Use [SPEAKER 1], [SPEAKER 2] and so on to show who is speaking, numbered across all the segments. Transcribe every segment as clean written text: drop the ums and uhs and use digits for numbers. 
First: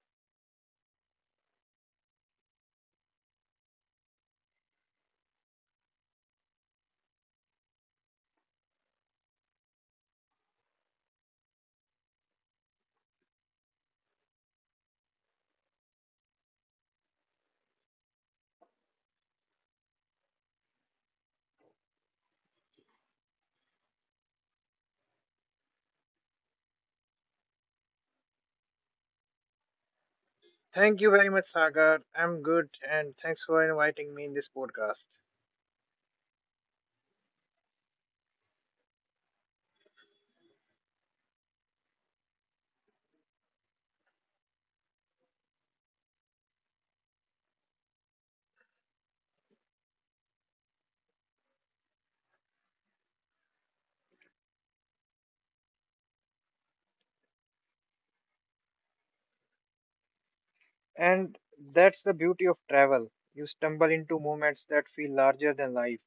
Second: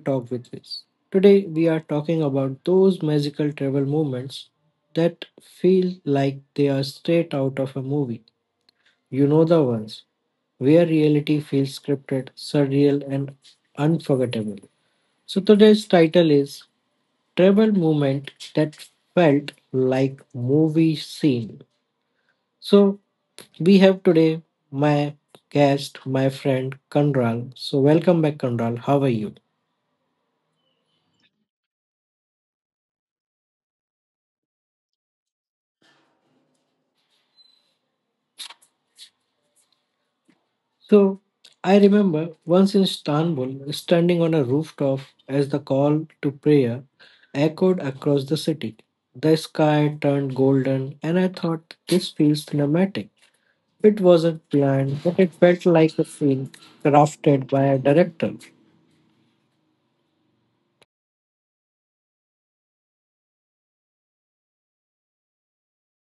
[SPEAKER 1] Talk with Viz. Today we are talking about those magical travel moments that feel like they are straight out of a movie. You know the ones where reality feels scripted, surreal, and unforgettable. So today's title is Travel Moment That Felt Like Movie Scene. So we have today my guest, my friend Kandral. So welcome back, Kandral. How are you?
[SPEAKER 2] Thank you very much, Sagar. I'm good, and thanks for inviting me in this podcast.
[SPEAKER 1] So I remember once in Istanbul, standing on a rooftop as the call to prayer echoed across the city. The sky turned golden, and I thought this feels cinematic. It wasn't planned, but it felt like a scene crafted by a director.
[SPEAKER 2] And that's the beauty of travel. You stumble into moments that feel larger than life.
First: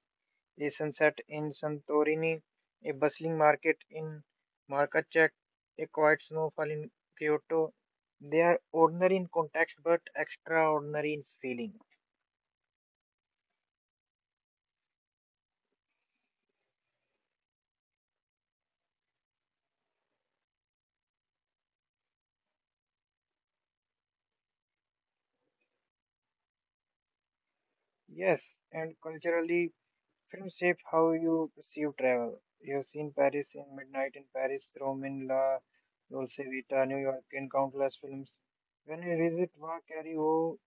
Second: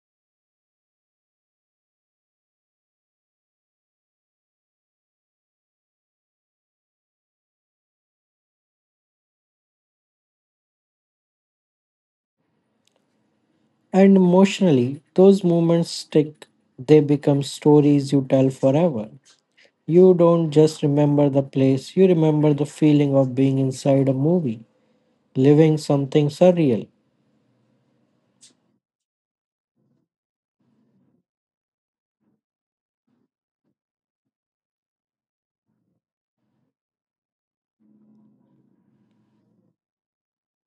[SPEAKER 2] A sunset in Santorini, a bustling market in Markacek, a quiet snowfall in Kyoto. They are ordinary in context but extraordinary in feeling.
[SPEAKER 1] And emotionally, those moments stick. They become stories you tell forever. You don't just remember the place, you remember the feeling of being inside a movie, living something surreal.
[SPEAKER 2] Yes, and culturally Film shape how you perceive travel. You have seen Paris in Midnight in Paris, Rome in La Dolce Vita, New York in countless films. When we visit Vacario,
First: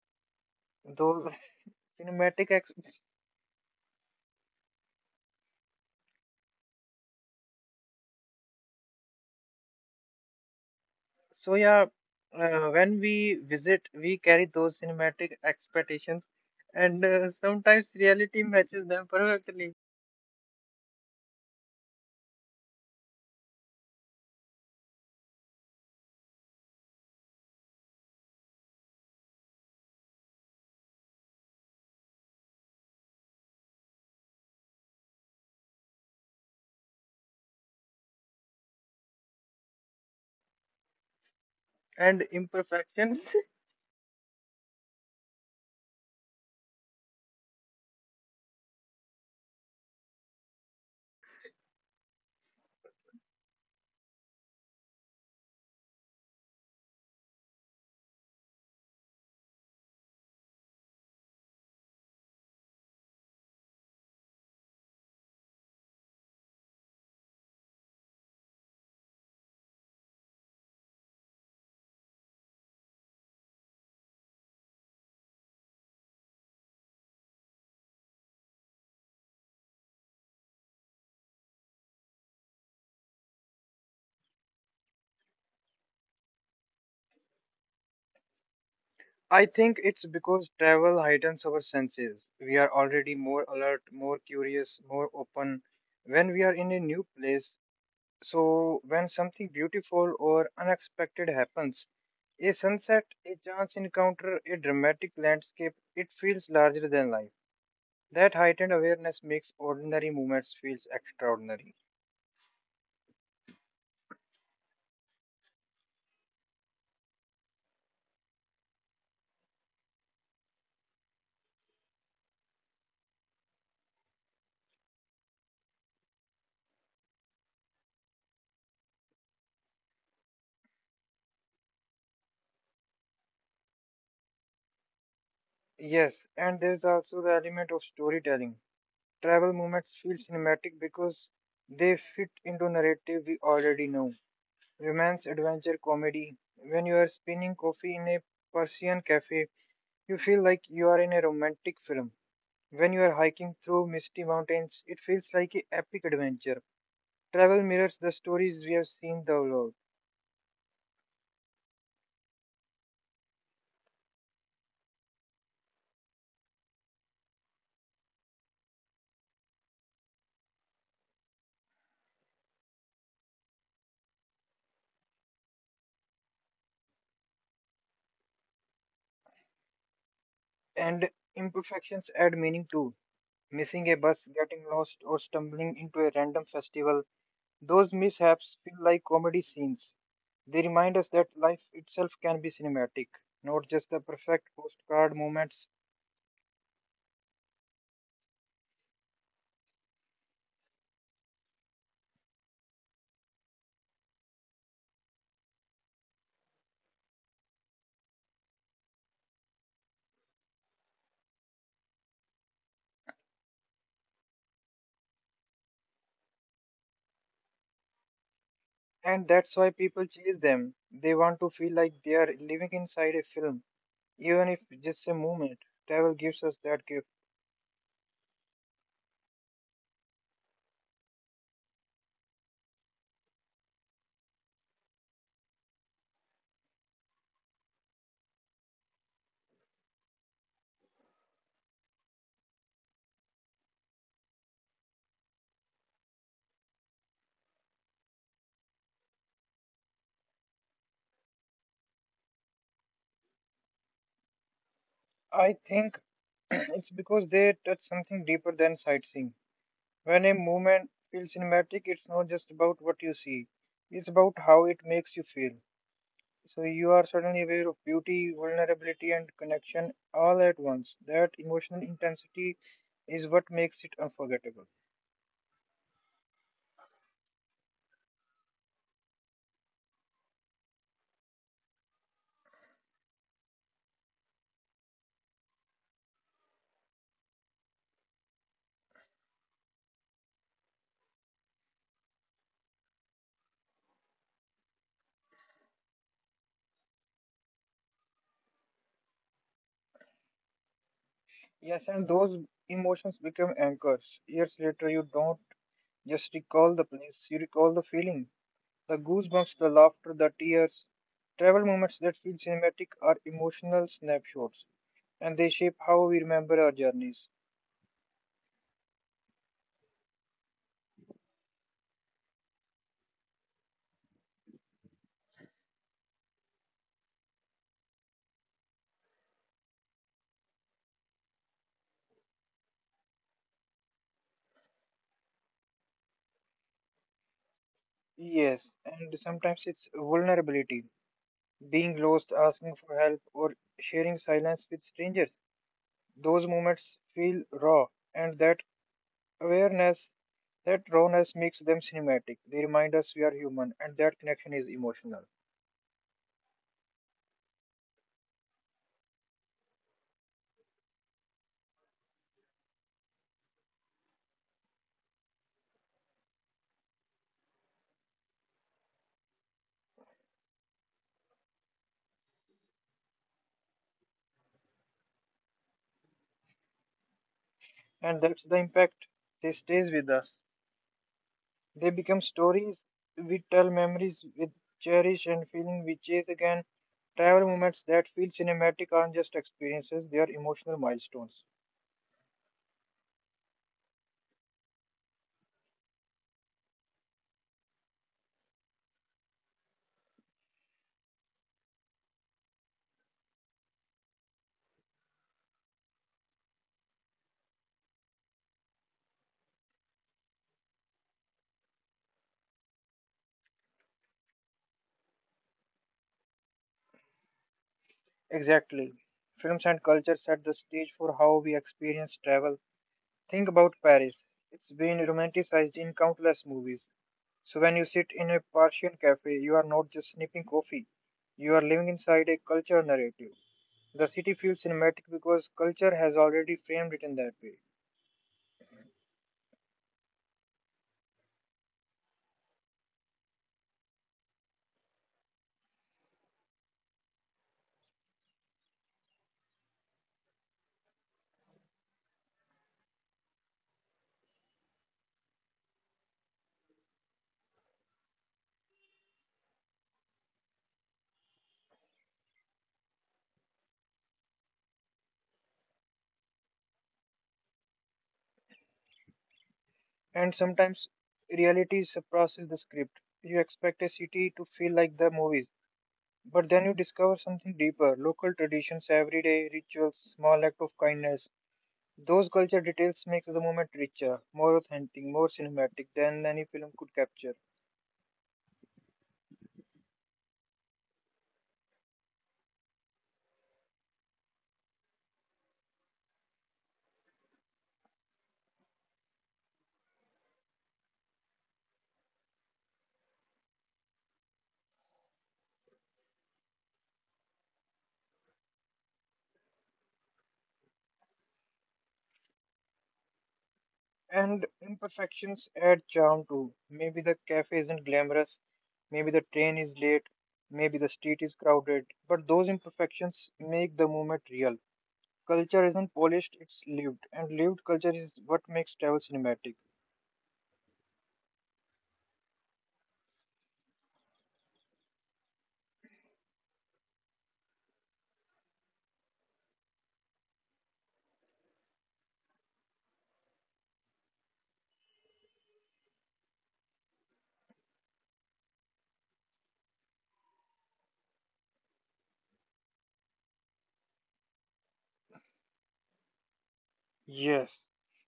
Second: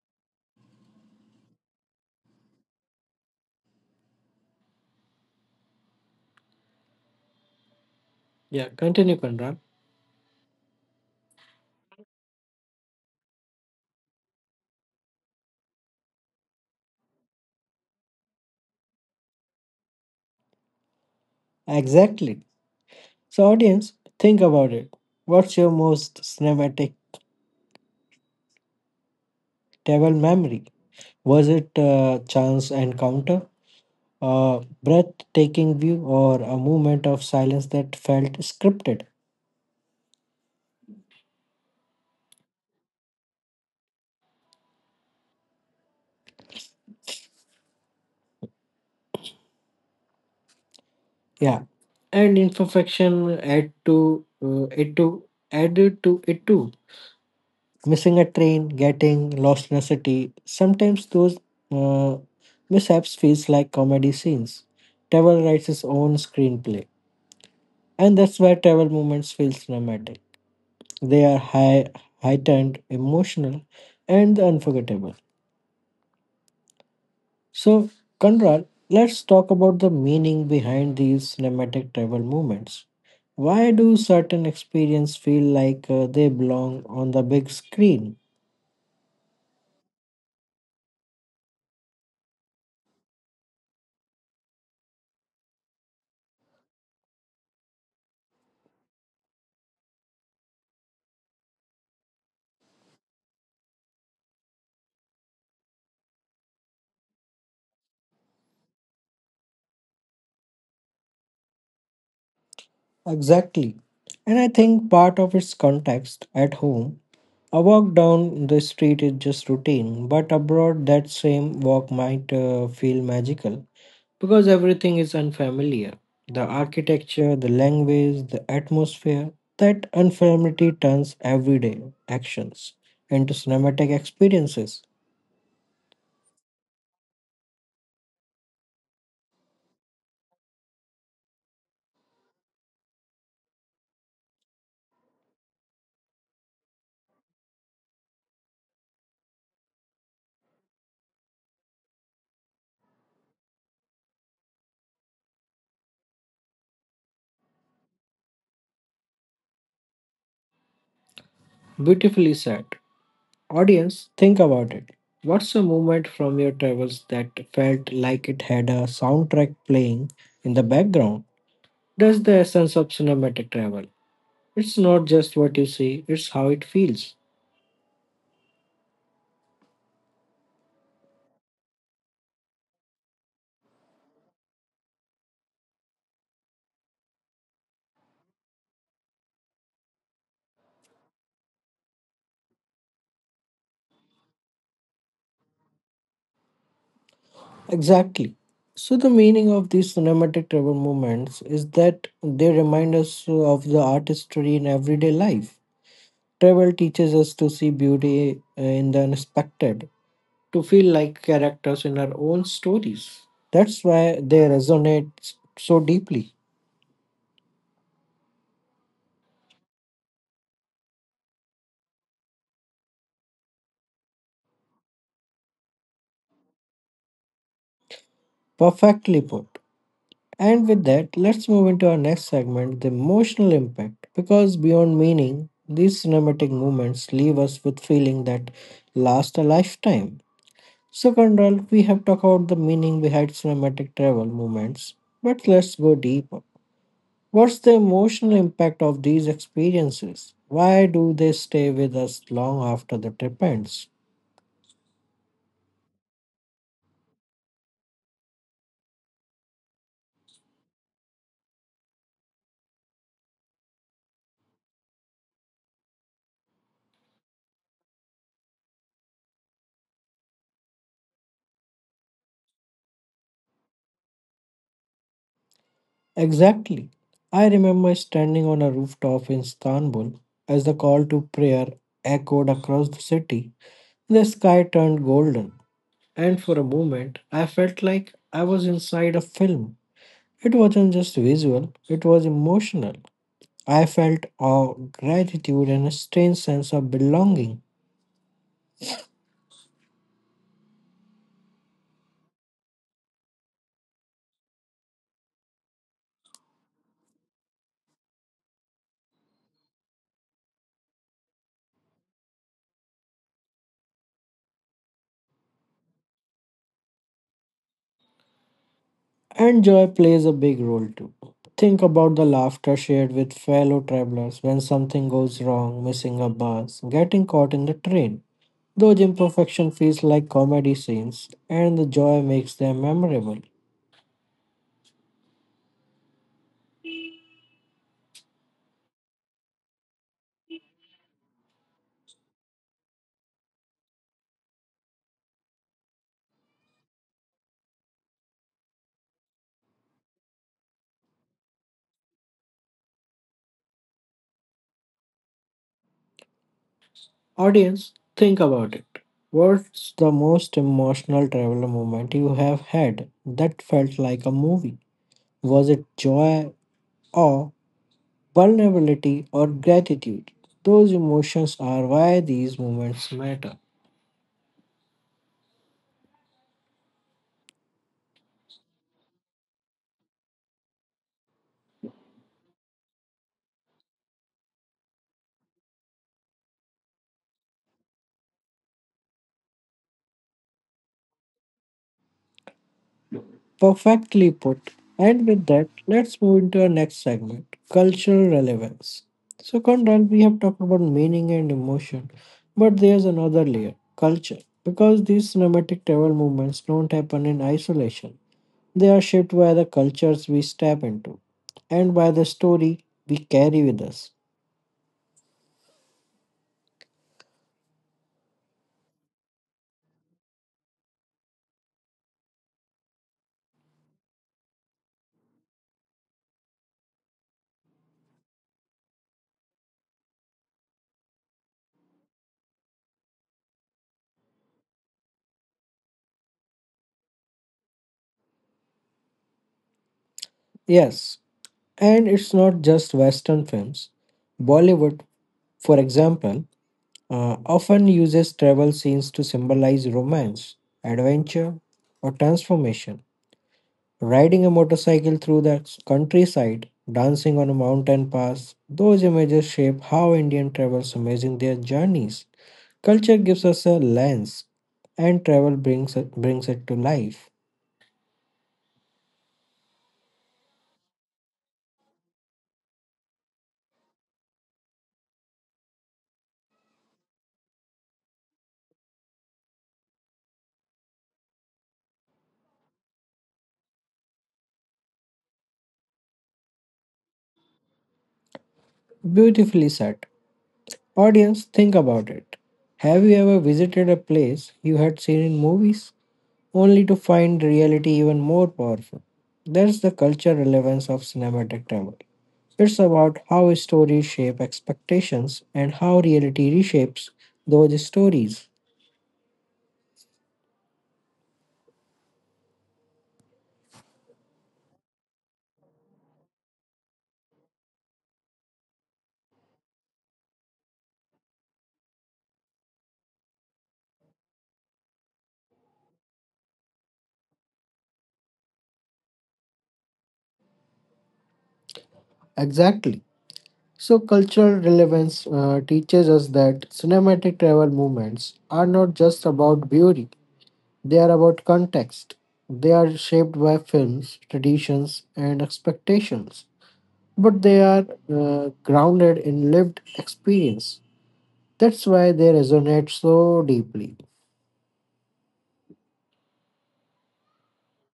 [SPEAKER 2] those cinematic ex-
[SPEAKER 1] Yeah, continue, Conrad.
[SPEAKER 2] so yeah, when we visit, we carry those cinematic expectations, and sometimes reality matches them perfectly,
[SPEAKER 1] Exactly. So, audience, think about it. What's your most cinematic travel memory? Was it a chance encounter, a breathtaking view, or a moment of silence that felt scripted?
[SPEAKER 2] and imperfections.
[SPEAKER 1] Yeah, and imperfection add to it to added to it too. Missing a train, getting lost in a city. Sometimes those uh, mishaps feels like comedy scenes. Travel writes his own screenplay. And that's why travel moments feels dramatic. They are high, heightened, emotional, and unforgettable. So, Conrad, let's talk about the meaning behind these cinematic travel moments. Why do certain experiences feel like they belong on the big screen?
[SPEAKER 2] I think it's because travel heightens our senses. We are already more alert, more curious, more open when we are in a new place. So, when something beautiful or unexpected happens, a sunset, a chance encounter, a dramatic landscape, it feels larger than life. That heightened awareness makes ordinary moments feel extraordinary.
[SPEAKER 1] Exactly. And I think part of its context at home, a walk down the street is just routine, but abroad that same walk might feel magical because everything is unfamiliar. The architecture, the language, the atmosphere, that unfamiliarity turns everyday actions into cinematic experiences.
[SPEAKER 2] Yes, and there's also the element of storytelling. Travel moments feel cinematic because they fit into narrative we already know romance, adventure, comedy. When you are spinning coffee in a Persian cafe, you feel like you are in a romantic film. When you are hiking through misty mountains, it feels like an epic adventure. Travel mirrors the stories we have seen the world,
[SPEAKER 1] Beautifully said. Audience, think about it. What's a moment from your travels that felt like it had a soundtrack playing in the background? That's the essence of cinematic travel. It's not just what you see, it's how it feels.
[SPEAKER 2] and imperfections add meaning too. Missing a bus, getting lost, or stumbling into a random festival, those mishaps feel like comedy scenes. They remind us that life itself can be cinematic, not just the perfect postcard moments.
[SPEAKER 1] Exactly. So, the meaning of these cinematic travel movements is that they remind us of the artistry in everyday life. Travel teaches us to see beauty in the unexpected, to feel like characters in our own stories. That's why they resonate so deeply.
[SPEAKER 2] And that's why people chase them. They want to feel like they are living inside a film, even if just a moment. Travel gives us that gift.
[SPEAKER 1] Perfectly put. And with that, let's move into our next segment the emotional impact. Because beyond meaning, these cinematic movements leave us with feeling that last a lifetime. So, Conrad, we have talked about the meaning behind cinematic travel movements, but let's go deeper. What's the emotional impact of these experiences? Why do they stay with us long after the trip ends?
[SPEAKER 2] I think it's because they touch something deeper than sightseeing. When a movement feels cinematic, it's not just about what you see, it's about how it makes you feel. So you are suddenly aware of beauty, vulnerability, and connection all at once. That emotional intensity is what makes it unforgettable.
[SPEAKER 1] Exactly. I remember standing on a rooftop in Istanbul as the call to prayer echoed across the city. The sky turned golden, and for a moment, I felt like I was inside a film. It wasn't just visual, it was emotional. I felt awe, gratitude, and a strange sense of belonging.
[SPEAKER 2] Yes, and those emotions become anchors. Years later, you don't just recall the place, you recall the feeling. The goosebumps, the laughter, the tears, travel moments that feel cinematic are emotional snapshots, and they shape how we remember our journeys.
[SPEAKER 1] And joy plays a big role too. Think about the laughter shared with fellow travelers when something goes wrong, missing a bus, getting caught in the train. Those imperfection feels like comedy scenes, and the joy makes them memorable.
[SPEAKER 2] Yes, and sometimes it's vulnerability, being lost, asking for help, or sharing silence with strangers. Those moments feel raw, and awareness that rawness makes them cinematic. They remind us we are human, and that connection is emotional.
[SPEAKER 1] Audience, think about it. What's the most emotional traveler moment you have had that felt like a movie? Was it joy, awe, vulnerability, or gratitude. Those emotions are why these moments matter.
[SPEAKER 2] And that's the impact. They stays with us. They become stories we tell, memories we cherish, and feeling we chase again. Travel moments that feel cinematic aren't just experiences; they are emotional milestones.
[SPEAKER 1] Perfectly put. And with that, let's move into our next segment cultural relevance. So, Conrad, we have talked about meaning and emotion, but there's another layer culture. Because these cinematic travel movements don't happen in isolation, they are shaped by the cultures we step into and by the story we carry with us.
[SPEAKER 2] Exactly. Films and culture set the stage for how we experience travel. Think about Paris. It's been romanticized in countless movies. So when you sit in a Persian cafe, you are not just sipping coffee. You are living inside a culture narrative. The city feels cinematic because culture has already framed it in that way.
[SPEAKER 1] Yes, and it's not just Western films. Bollywood, for example, often uses travel scenes to symbolize romance, adventure, or transformation. Riding a motorcycle through the countryside, dancing on a mountain pass, those images shape how Indian travelers imagine their journeys. Culture gives us a lens, and travel brings it to life.
[SPEAKER 2] And sometimes reality surpasses the script. You expect a city to feel like the movies, but then you discover something deeper: local traditions, everyday rituals, small act of kindness. Those culture details makes the moment richer, more authentic, more cinematic than any film could capture.
[SPEAKER 1] Beautifully said. Audience, think about it. Have you ever visited a place you had seen in movies only to find reality even more powerful? That's the cultural relevance of cinematic travel. It's about how stories shape expectations and how reality reshapes those stories.
[SPEAKER 2] And imperfections add charm too. Maybe the cafe isn't glamorous, maybe the train is late, maybe the street is crowded, but those imperfections make the moment real. Culture isn't polished, it's lived, and lived culture is what makes travel cinematic.
[SPEAKER 1] Exactly. So, cultural relevance teaches us that cinematic travel movements are not just about beauty, they are about context. They are shaped by films, traditions, and expectations, but they are grounded in lived experience. That's why they resonate so deeply.
[SPEAKER 2] Yes,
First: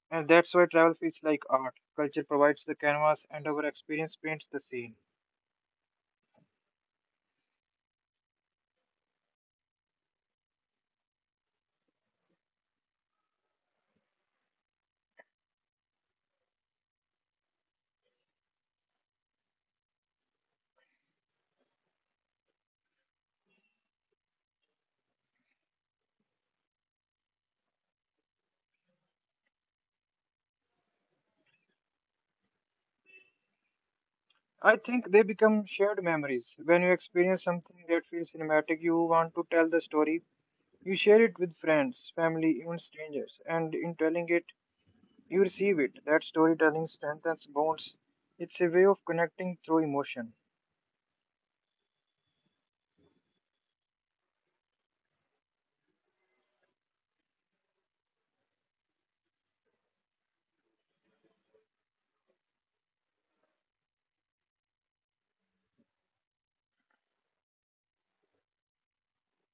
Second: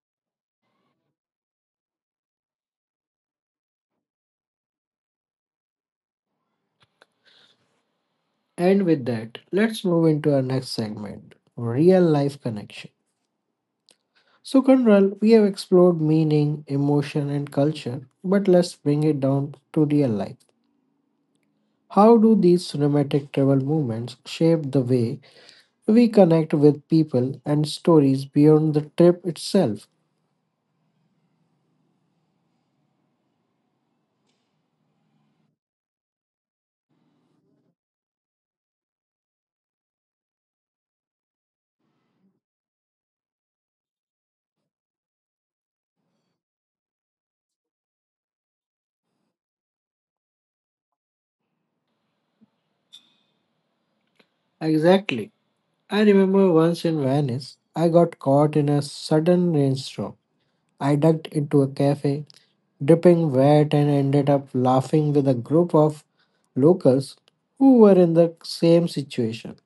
[SPEAKER 2] and that's why travel feels like art. Culture provides the canvas, and our experience paints the scene.
[SPEAKER 1] And with that, let's move into our next segment real life connection. So, Conral, we have explored meaning, emotion, and culture, but let's bring it down to real life. How do these cinematic travel movements shape the way we connect with people and stories beyond the trip itself.
[SPEAKER 2] I think they become shared memories. When you experience something that feels cinematic, you want to tell the story. You share it with friends, family, even strangers, and in telling it, you receive it. That storytelling strengthens bonds. It's a way of connecting through emotion.
[SPEAKER 1] Exactly. I remember once in Venice, I got caught in a sudden rainstorm. I ducked into a cafe, dripping wet, and ended up laughing with a group of locals who were in the same situation.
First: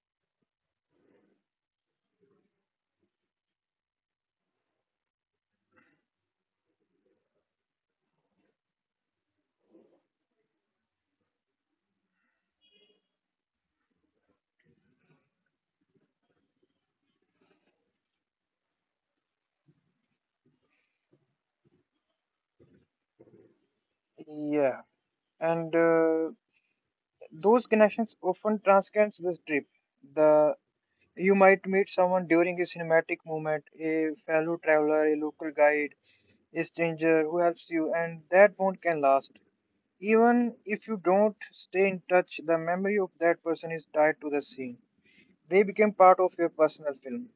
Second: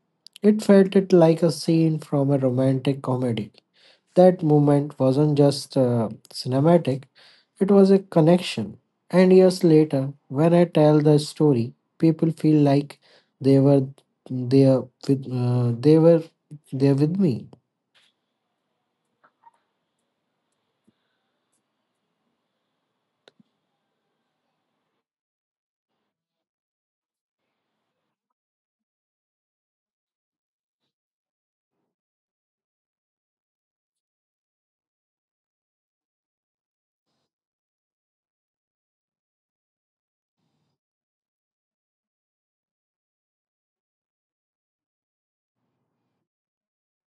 [SPEAKER 1] It felt it like a scene from a romantic comedy. That moment wasn't just cinematic, it was a connection. And years later, when I tell the story, people feel like they were there they were there with me.
[SPEAKER 2] Yeah, and those connections often transcends the trip. The You might meet someone during a cinematic moment, a fellow traveler, a local guide, a stranger who helps you, and that bond can last. Even if you don't stay in touch, the memory of that person is tied to the scene. They became part of your personal film.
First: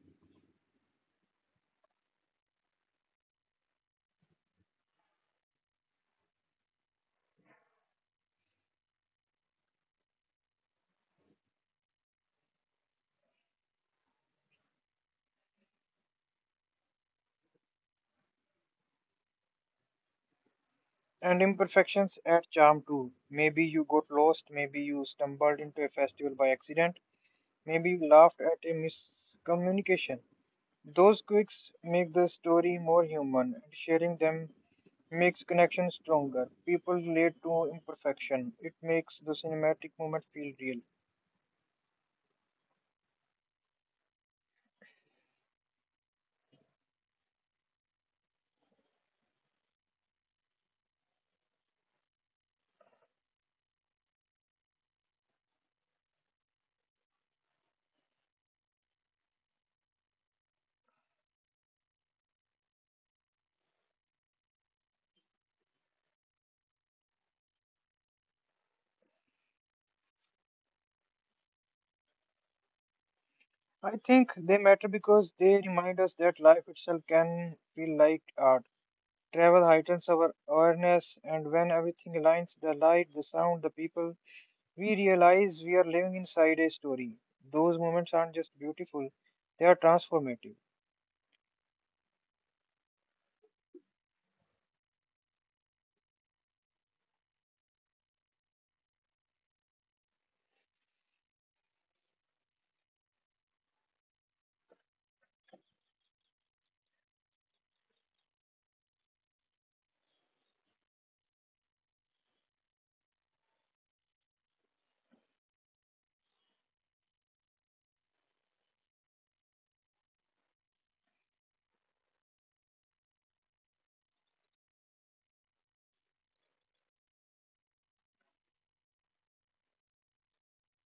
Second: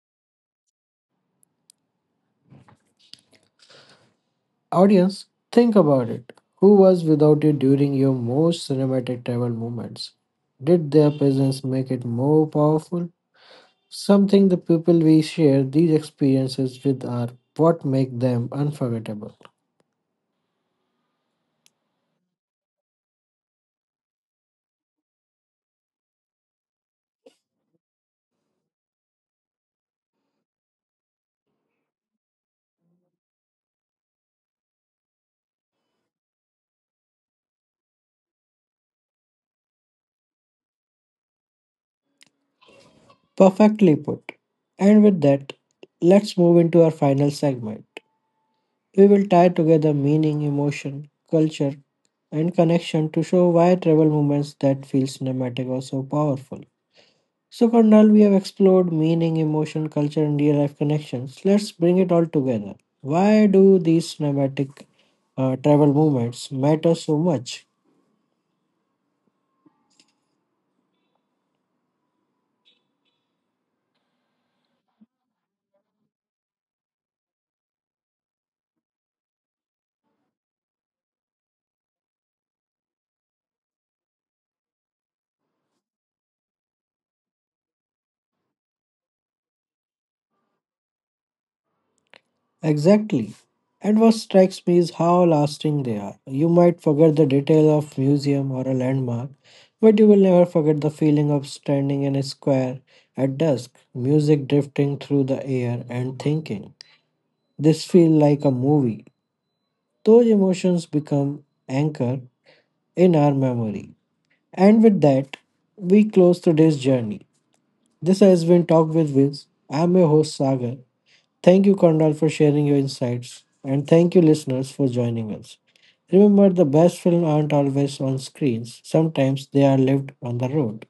[SPEAKER 1] Audience, think about it. Who was without you during your most cinematic travel moments? Did their presence make it more powerful? Something the people we share these experiences with are what make them unforgettable.
[SPEAKER 2] And imperfections add charm too. Maybe you got lost, maybe you stumbled into a festival by accident, maybe you laughed at a miscommunication. Those quirks make the story more human, and sharing them makes connection stronger. People relate to imperfection. It makes the cinematic moment feel real.
[SPEAKER 1] Perfectly put. And with that, let's move into our final segment we will tie together meaning, emotion, culture, and connection to show why travel moments that feel cinematic are so powerful. So, Karnal, we have explored meaning, emotion, culture, and real life connections. Let's bring it all together. Why do these cinematic travel moments matter so much?
[SPEAKER 2] I think they matter because they remind us that life itself can feel like art. Travel heightens our awareness, and when everything aligns the light, the sound, the people we realize we are living inside a story. Those moments aren't just beautiful, they are transformative.
[SPEAKER 1] Exactly. And what strikes me is how lasting they are. You might forget the detail of museum or a landmark, but you will never forget the feeling of standing in a square at dusk, music drifting through the air and thinking. This feel like a movie. Those emotions become anchor in our memory. And with that, we close today's journey. This has been Talk with Wiz. I'm your host Sagar. Thank you, Kondal, for sharing your insights. And thank you, listeners, for joining us. Remember, the best films aren't always on screens, sometimes they are lived on the road.